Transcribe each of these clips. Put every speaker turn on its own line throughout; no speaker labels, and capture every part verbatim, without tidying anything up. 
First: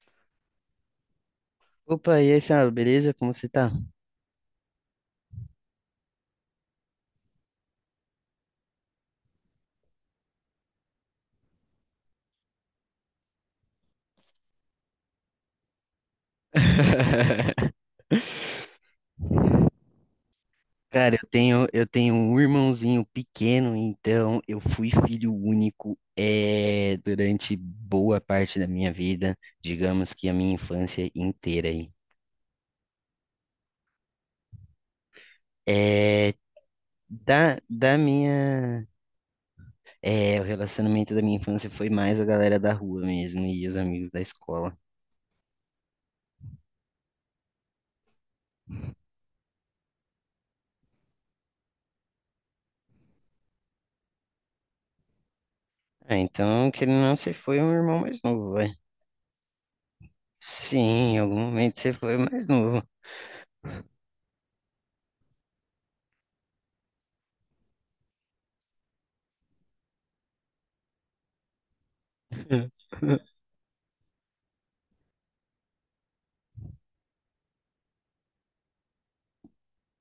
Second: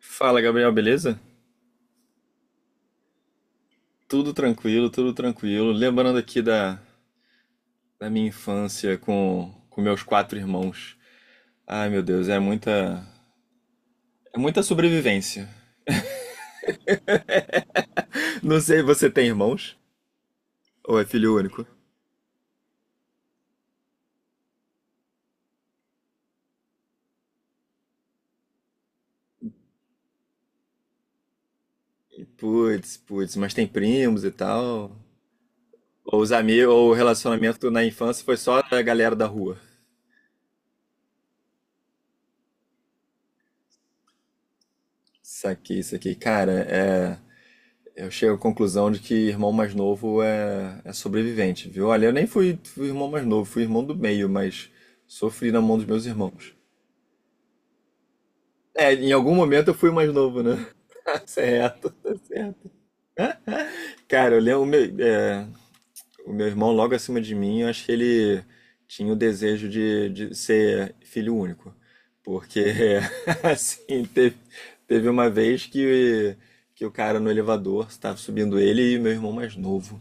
Fala, Gabriel, beleza?
Opa, e aí, senhora, beleza? Como você tá?
Tudo tranquilo, tudo tranquilo. Lembrando aqui da, da minha infância com, com meus quatro irmãos. Ai, meu Deus, é muita, é muita sobrevivência. Não sei, você tem irmãos? Ou é
Cara, eu
filho único?
tenho, eu tenho um irmãozinho pequeno, então eu fui filho único é, durante boa parte da minha vida, digamos que a minha infância inteira aí.
Putz, putz, mas tem primos e tal. Ou os
É,
amigos, ou o
da,
relacionamento na
da
infância foi só da
minha,
galera da rua.
é, o relacionamento da minha infância foi mais a galera da rua mesmo e os amigos da escola.
Saquei isso aqui. Cara, é. Eu chego à conclusão de que irmão mais novo é, é sobrevivente, viu? Olha, eu nem fui, fui irmão mais novo, fui irmão do meio, mas sofri na mão dos meus
Ah,
irmãos.
então, querendo ou não, você foi um irmão mais novo, vai.
É, em algum momento eu fui mais novo, né?
Sim, em
Tá
algum momento
certo,
você
tá
foi mais
certo.
novo.
Cara, eu lembro, o meu, é, o meu irmão logo acima de mim, eu acho que ele tinha o desejo de, de ser filho único. Porque, assim, teve, teve uma vez que, que o cara no elevador estava subindo ele e meu irmão mais novo.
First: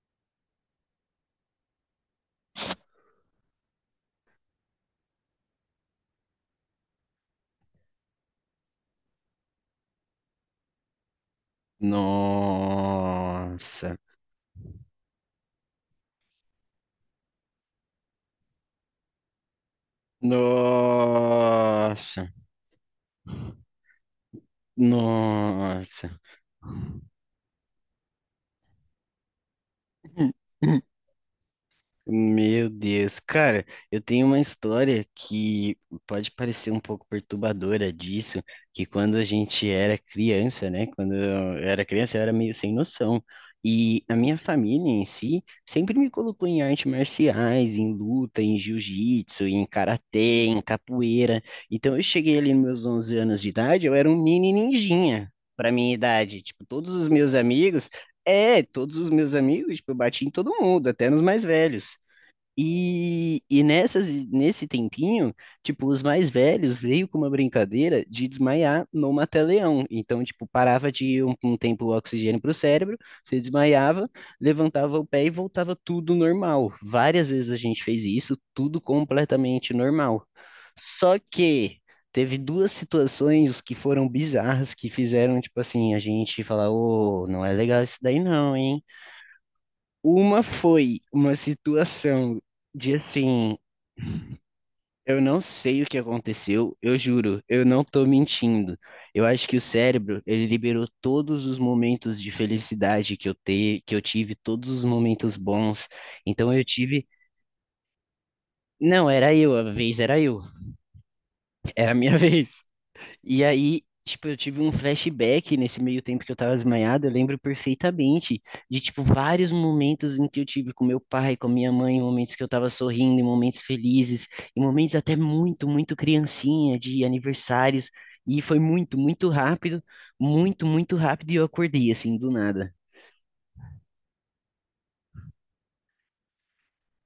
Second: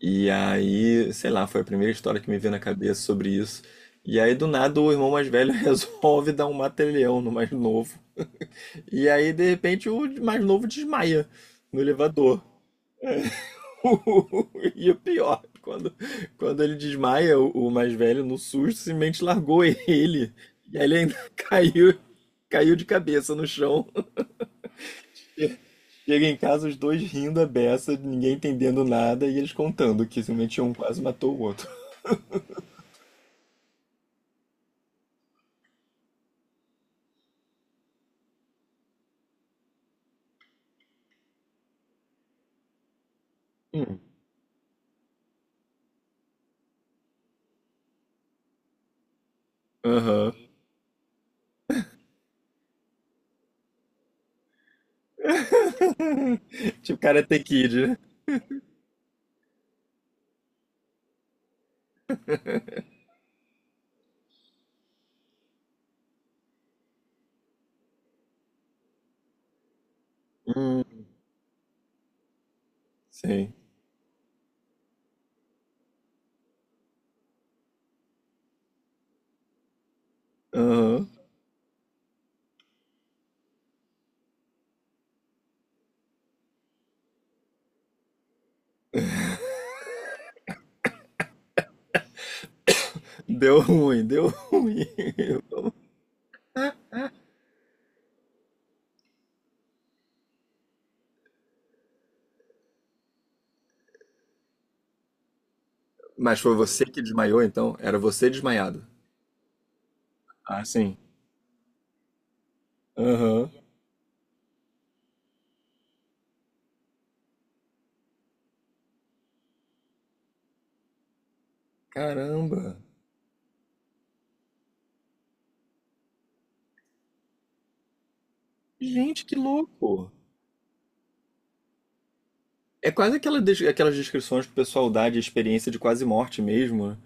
E aí, sei lá, foi a primeira história que me veio na cabeça sobre isso. E aí, do nada, o irmão mais velho resolve dar um mata-leão no mais novo. E aí, de repente, o mais novo desmaia no elevador.
Nossa.
E o pior, quando, quando ele desmaia, o o mais velho, no susto, simplesmente largou ele. E aí ele ainda caiu,
Nossa,
caiu de cabeça no chão.
nossa.
Chega em casa, os dois rindo a beça, ninguém entendendo nada, e eles contando que simplesmente um quase matou o outro.
Meu Deus, cara, eu tenho uma história que pode parecer um pouco perturbadora disso, que quando a gente era criança, né? Quando eu era criança, eu era meio sem noção. E a minha família em si sempre me colocou em artes marciais, em luta, em jiu-jitsu, em
Aham.
karatê, em capoeira. Então eu cheguei ali nos meus onze anos de idade, eu era um mini ninjinha para minha idade. Tipo, todos
Tipo
os meus
Karate Kid,
amigos,
né?
é, todos os meus amigos, tipo, eu bati em todo mundo, até nos mais velhos. E, e nessas, nesse tempinho, tipo, os mais velhos veio com uma brincadeira de desmaiar no mata-leão. Então, tipo, parava
Hum,
de um, um tempo o oxigênio para o cérebro, você
sim.
desmaiava, levantava o pé e voltava tudo normal. Várias vezes a gente fez isso, tudo completamente normal.
Aham.
Só que teve duas situações que foram bizarras, que fizeram, tipo assim, a gente falar, ô, não é legal isso daí não, hein? Uma foi uma situação de assim,
Deu ruim, deu ruim.
eu não sei o que aconteceu, eu juro, eu não tô mentindo. Eu acho que o cérebro, ele liberou todos os momentos de felicidade que eu te, que eu tive, todos os momentos bons.
Mas
Então
foi
eu
você que
tive,
desmaiou, então? Era você desmaiado?
não, era eu, a vez era eu,
Ah, sim.
era a minha vez. E
Aham.
aí, tipo, eu tive um flashback nesse meio tempo que eu tava desmaiado, eu lembro perfeitamente de, tipo, vários momentos em que eu tive com meu pai, com minha mãe, momentos que eu tava
Caramba.
sorrindo, em momentos felizes, em momentos até muito, muito criancinha, de aniversários, e foi muito,
Gente,
muito
que
rápido,
louco.
muito, muito rápido, e eu acordei, assim, do nada.
É quase aquela des- aquelas descrições que o pessoal dá de experiência de quase morte mesmo, né?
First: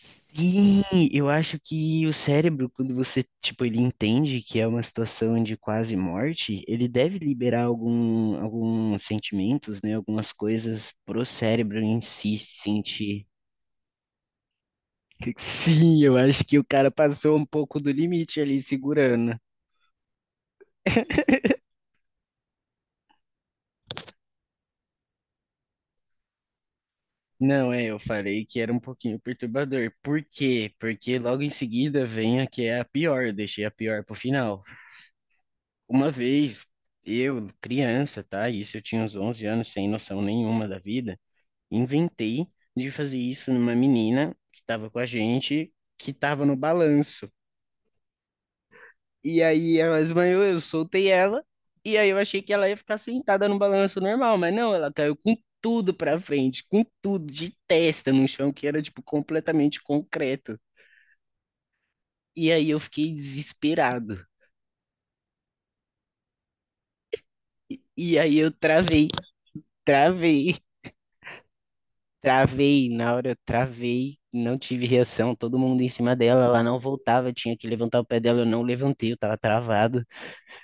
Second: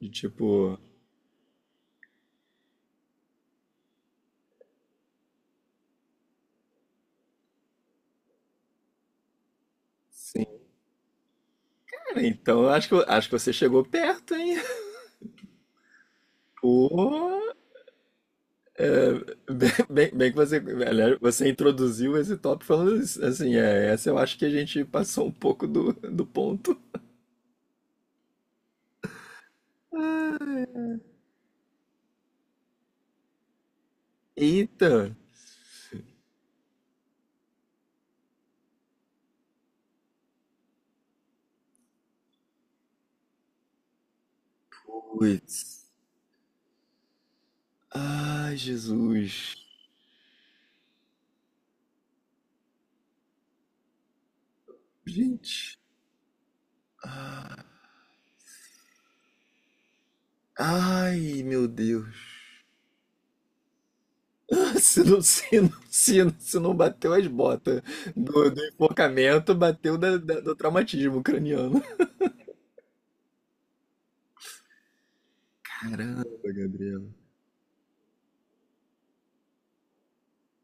De tipo.
Sim, eu acho que o cérebro, quando você, tipo, ele entende que é uma situação de quase morte, ele deve liberar algum, alguns sentimentos, né? Algumas
Sim.
coisas pro cérebro em
Cara,
si
então eu acho que, eu-
sentir.
acho que você chegou perto, hein?
Sim, eu acho que o cara passou
Pô.
um pouco do limite ali segurando.
Bem, bem, bem que você, aliás, você introduziu esse tópico falando isso, assim, é, essa eu acho que a gente passou um pouco do, do ponto.
Não, é, eu falei que era um pouquinho perturbador. Por quê?
Ah,
Porque logo em seguida vem a que é a pior, eu deixei a pior pro final.
eita!
Uma vez, eu, criança, tá? Isso eu tinha uns onze anos, sem noção nenhuma da vida, inventei de fazer isso numa menina que estava com a gente,
Putz.
que estava no balanço.
Ai,
E
Jesus.
aí ela esbanhou eu soltei ela, e aí eu achei que ela ia ficar sentada no balanço normal, mas não, ela caiu com
Gente.
tudo pra frente, com tudo, de
Ah,
testa no chão, que era, tipo, completamente concreto.
ai, meu Deus.
E aí eu fiquei desesperado.
Se não, se não, se não, se não bateu as botas
E aí
do,
eu
do
travei,
enforcamento, bateu da- da- do
travei.
traumatismo craniano.
Travei na hora, eu travei, não tive reação, todo mundo em cima dela,
Caramba,
ela não
Gabriel.
voltava, eu tinha que levantar o pé dela, eu não levantei, eu tava travado.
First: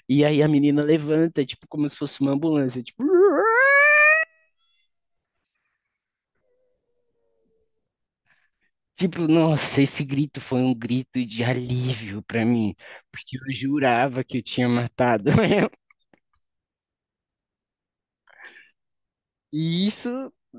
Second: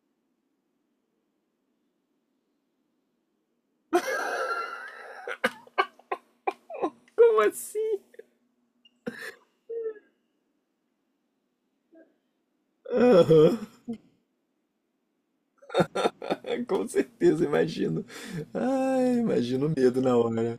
E aí a menina levanta, tipo, como se fosse uma ambulância, tipo, "Uar".
Como assim?
Tipo, nossa, esse grito foi um grito de alívio pra mim, porque eu
Aham.
jurava que eu tinha matado ela.
É, com certeza, imagino. Ai, imagino o
E
medo na
isso,
hora.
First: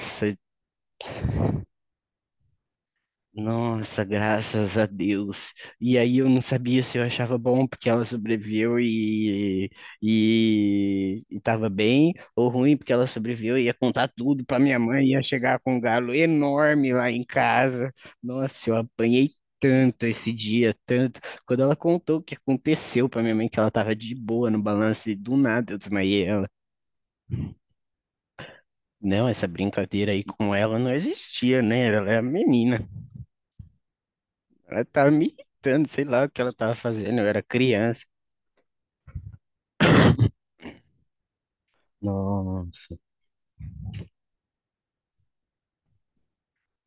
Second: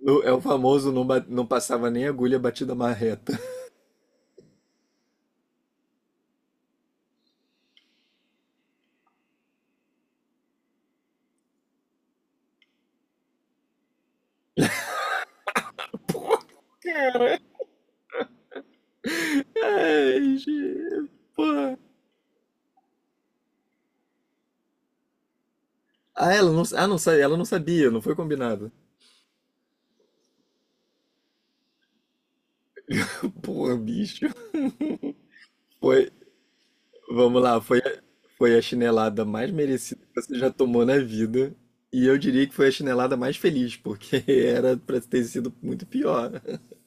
O- É o famoso não, ba- não passava nem agulha batida marreta.
nossa, graças a Deus. E aí eu não sabia se eu achava bom porque ela sobreviveu e e, e tava bem, ou ruim porque ela sobreviveu e ia contar tudo pra minha mãe, ia chegar com um galo enorme lá em casa. Nossa, eu apanhei tanto esse
Ai,
dia,
gente,
tanto. Quando ela
porra.
contou o que aconteceu pra minha mãe, que ela tava de boa no balanço e do nada eu desmaiei
Ah,
ela.
ela não, ah, não, sa- ela não sabia, não foi combinado.
Não, essa brincadeira aí com ela não existia, né? Ela é a menina.
Porra, bicho.
Ela tava me irritando, sei
Foi,
lá o que ela tava fazendo, eu
vamos
era
lá, foi, a-
criança.
foi a chinelada mais merecida que você já tomou na vida. E eu diria que foi a
Nossa,
chinelada mais feliz, porque era pra ter sido muito pior.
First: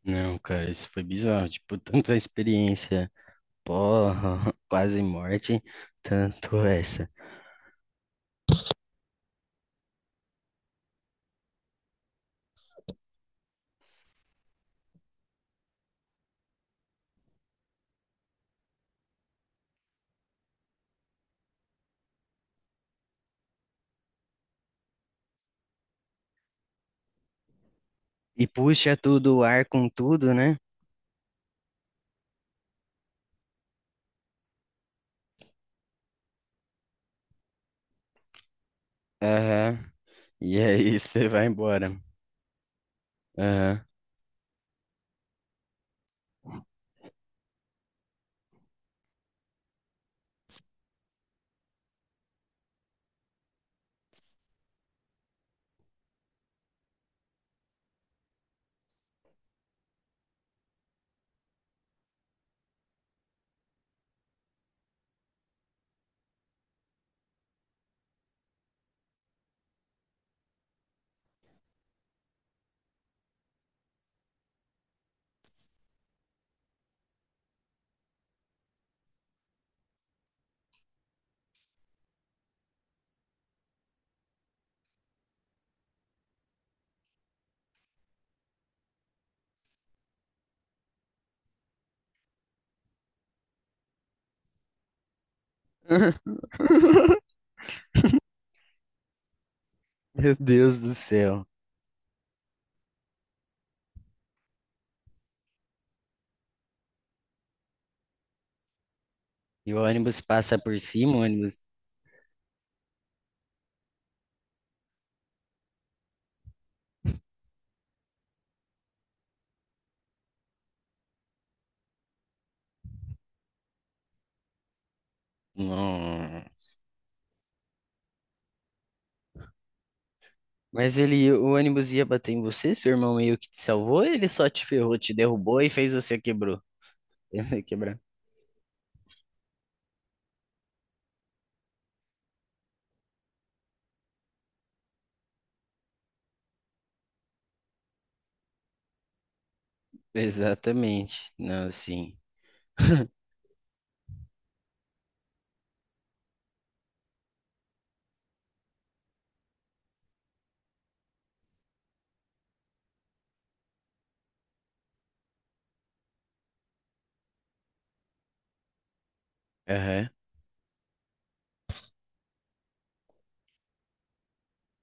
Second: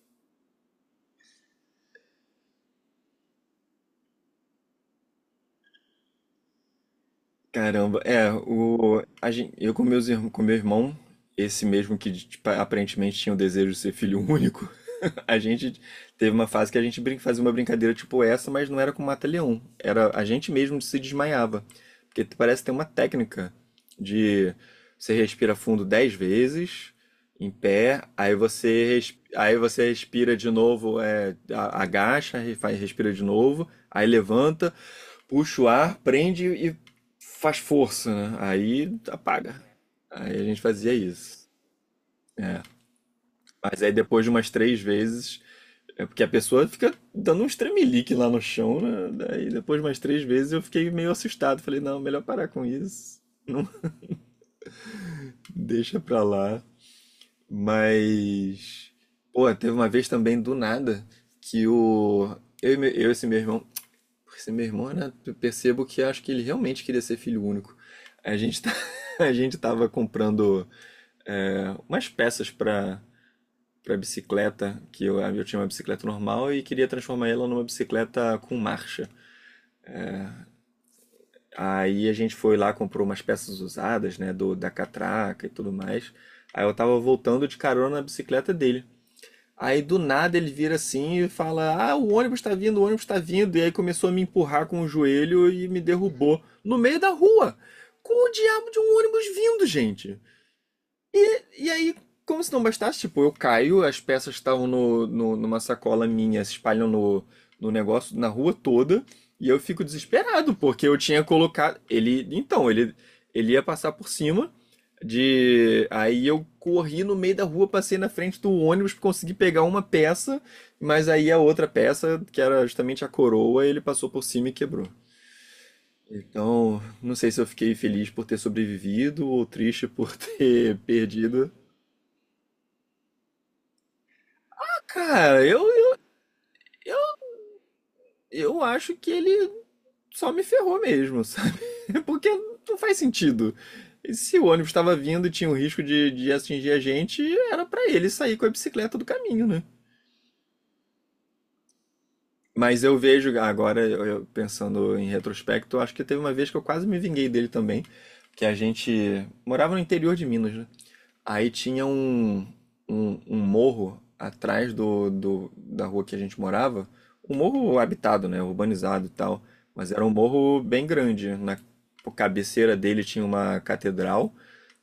não, cara, isso foi bizarro. Tipo, tanto a experiência, porra, quase morte, tanto essa.
Caramba, é, o, a gente, eu com, meus, irm- com meu irmão, esse mesmo que tipo, aparentemente tinha o desejo de ser filho único, a gente teve uma fase que a gente brin- fazia uma brincadeira tipo essa, mas não era com mata-leão, era a gente mesmo se desmaiava, porque t- parece ter uma técnica de você respira fundo dez vezes, em pé, aí
E
você,
puxa
res-
tudo o
aí
ar
você
com
respira
tudo,
de
né?
novo, é, a- agacha, re- fa- respira de novo, aí levanta. Puxa o ar, prende e faz força, né? Aí apaga.
Aham.
Aí a gente
E
fazia
aí você vai
isso.
embora.
É. Mas
Aham.
aí depois de umas três vezes, é porque a pessoa fica dando uns tremelique lá no chão, né? Daí depois de umas três vezes eu fiquei meio assustado. Falei, não, melhor parar com isso. Não, deixa pra lá. Mas. Pô, teve uma vez também do nada que o. Eu, e meu- eu e esse meu irmão. Porque se meu irmão era, eu percebo que acho que ele realmente queria ser filho único. A gente tá, a gente tava comprando é, umas peças para para bicicleta, que eu, eu tinha uma bicicleta normal e queria transformar ela numa bicicleta com marcha. Aí a gente foi lá, comprou umas peças usadas, né, do da catraca e tudo mais. Aí eu tava voltando de carona na bicicleta dele. Aí do nada ele vira assim e fala: Ah, o ônibus tá vindo, o ônibus tá vindo. E aí começou a me empurrar com o joelho e me derrubou no meio da rua. Com o diabo de um ônibus vindo, gente.
Meu Deus do
E,
céu.
e aí, como se não bastasse, tipo, eu caio, as peças estavam no, no- numa sacola minha, se espalham no, no negócio, na rua toda, e eu
E o
fico
ônibus
desesperado,
passa por
porque eu
cima, o
tinha
ônibus.
colocado. Ele. Então, ele, ele ia passar por cima de. Aí eu corri no meio da rua, passei na frente do ônibus, consegui pegar uma peça, mas aí a outra peça, que era justamente a coroa, ele passou por cima e quebrou.
Não.
Então, não sei se eu fiquei feliz por ter sobrevivido ou triste por ter
Mas ele,
perdido.
o ônibus ia bater em você? Seu irmão meio que te salvou? Ou ele só te ferrou, te
Cara,
derrubou
eu,
e fez você quebrou.
eu,
Quebrar.
eu acho que ele só me ferrou mesmo, sabe? Porque não faz sentido. E se o ônibus estava vindo e tinha o risco de, de atingir a gente, era pra ele sair com a bicicleta do caminho, né?
Exatamente. Não, sim.
Mas eu vejo agora, eu- eu pensando em retrospecto, acho que teve uma vez que eu quase me vinguei dele também, que a gente morava no interior de Minas, né? Aí tinha um, um, um morro atrás do, do, da rua que a gente morava, um morro habitado, né, urbanizado e tal, mas era
Aham,
um morro bem grande. Na cabeceira dele tinha uma catedral,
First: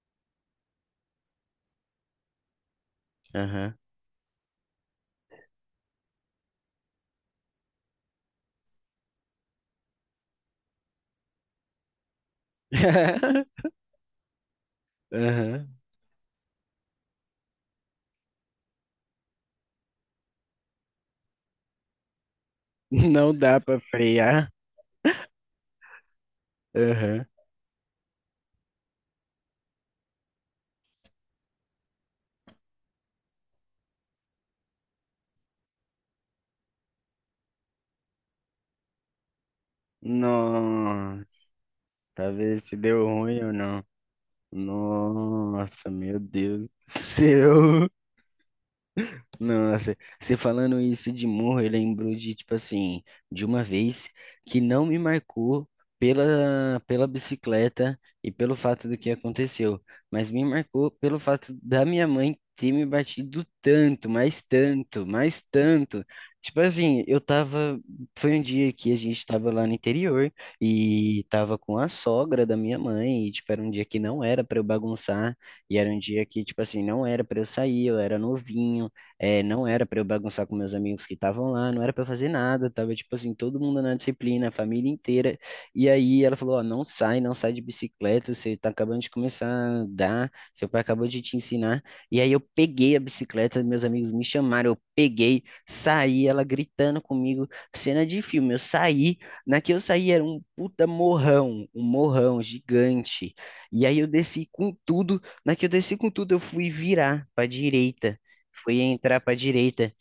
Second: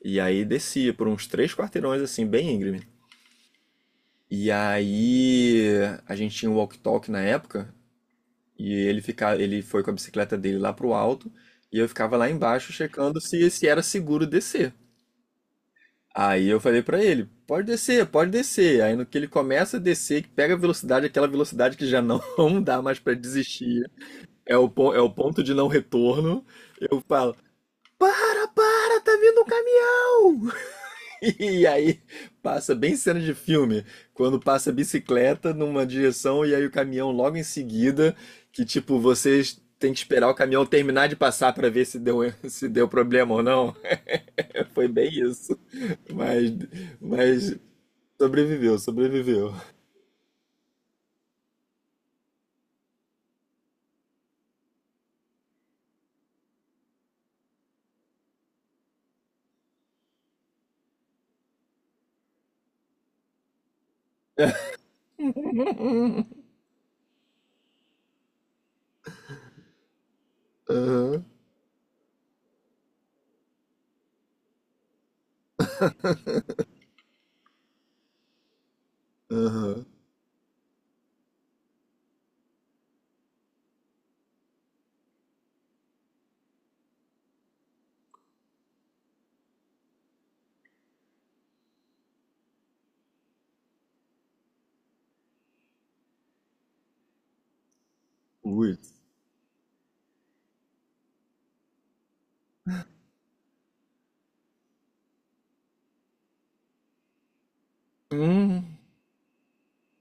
e aí descia por uns três quarteirões, assim, bem íngreme.
aham.
E aí a gente tinha um walk-talk na época, e ele, fica, ele foi com a bicicleta dele lá pro alto, e eu ficava lá embaixo checando se, se era seguro descer.
Aham.
Aí eu falei pra ele, pode descer, pode descer. Aí no que ele começa a descer, que pega a velocidade, aquela velocidade que já não dá mais pra
Não dá pra
desistir,
frear.
é o, pon- é o ponto de não retorno. Eu
Aham.
falo, para, para, tá vindo um caminhão! E aí passa bem cena de filme, quando passa a bicicleta numa direção e aí o caminhão logo em seguida, que tipo, vocês têm que esperar o caminhão terminar de
Nossa,
passar pra ver se deu,
pra ver
se
se
deu
deu
problema ou
ruim ou
não.
não.
Foi bem isso.
Nossa, meu
Mas,
Deus do
mas
céu.
sobreviveu, sobreviveu.
Nossa, você falando isso de morro, eu lembro de, tipo assim, de uma vez que não me marcou pela, pela bicicleta e pelo fato do que aconteceu, mas me marcou pelo fato da minha mãe ter me batido tanto, mais tanto, mais tanto. Tipo assim, eu tava. Foi um dia que a gente tava lá no interior e tava com a sogra da minha mãe, e, tipo, era um dia que não era pra eu bagunçar, e era um dia que, tipo assim, não era pra eu sair, eu era novinho. É, não
Aham.
era para eu bagunçar com meus amigos que estavam lá, não era para fazer nada, tava tipo assim, todo mundo na disciplina, a família inteira. E aí ela falou: Ó, não sai, não sai de bicicleta, você tá acabando de começar a andar, seu pai acabou de te ensinar. E aí eu peguei a bicicleta, meus amigos me chamaram, eu peguei, saí, ela gritando comigo, cena de filme. Eu
Ui.
saí, na que eu saí era um puta morrão, um morrão gigante. E aí eu desci com tudo, na que eu desci com tudo, eu fui virar pra direita.
Hum.
Fui entrar pra direita.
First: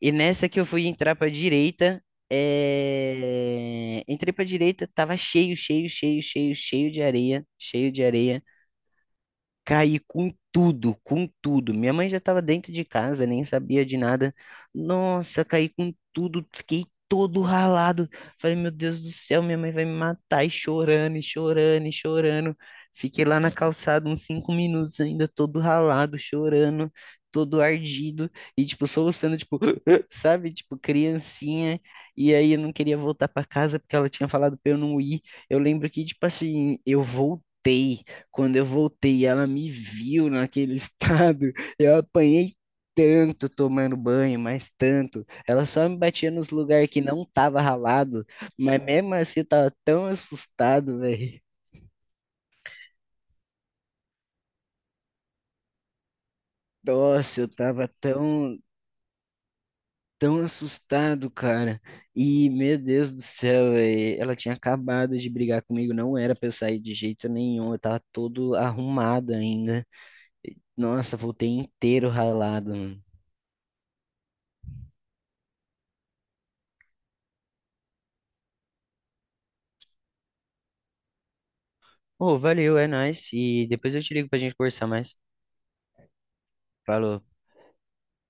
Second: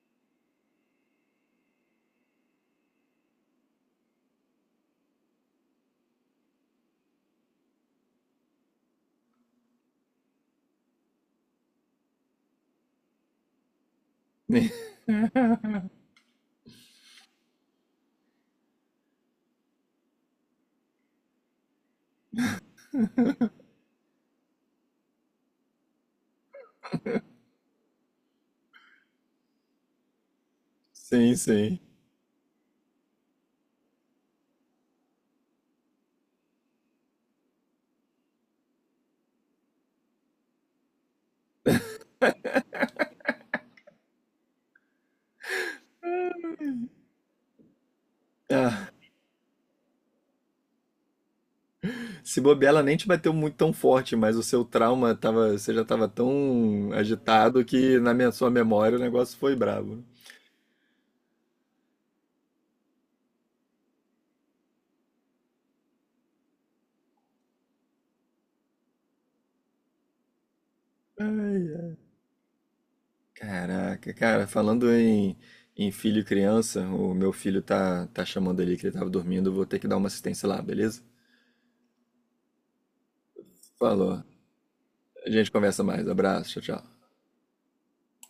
E nessa que eu fui entrar pra direita, é... entrei pra direita, tava cheio, cheio, cheio, cheio, cheio de areia, cheio de areia. Caí com tudo, com tudo. Minha mãe já estava dentro de casa, nem sabia de nada. Nossa, caí com tudo, fiquei todo ralado. Falei, meu Deus do céu, minha mãe vai me matar. E chorando, e chorando, e chorando. Fiquei lá na calçada uns cinco minutos ainda, todo ralado, chorando, todo ardido. E, tipo, soluçando, tipo, sabe? Tipo,
Sim, sim.
criancinha. E aí eu não queria voltar para casa porque ela tinha falado pra eu não ir. Eu lembro que, tipo assim, eu voltei. Quando eu voltei, ela me viu naquele estado. Eu apanhei tanto tomando banho, mas tanto. Ela só me batia nos lugares que não tava ralado. Mas
Ah,
mesmo assim, eu tava tão assustado, velho.
se bobear, ela nem te bateu muito tão forte, mas o seu trauma tava, você já tava tão
Nossa, eu
agitado
tava
que na minha, sua
tão,
memória o negócio foi brabo.
tão assustado, cara. E, meu Deus do céu, velho. Ela tinha acabado de brigar comigo. Não era pra eu sair de jeito nenhum. Eu tava todo arrumado ainda. Nossa, voltei
Ai, ai.
inteiro ralado, mano.
Caraca, cara, falando em, em filho e criança, o meu filho tá, tá chamando ali que ele tava dormindo, eu vou ter que dar uma assistência lá, beleza?
Ô, valeu, é nóis. E depois eu te
Falou.
ligo pra gente conversar mais.
A gente conversa mais. Abraço, tchau, tchau.
Falou.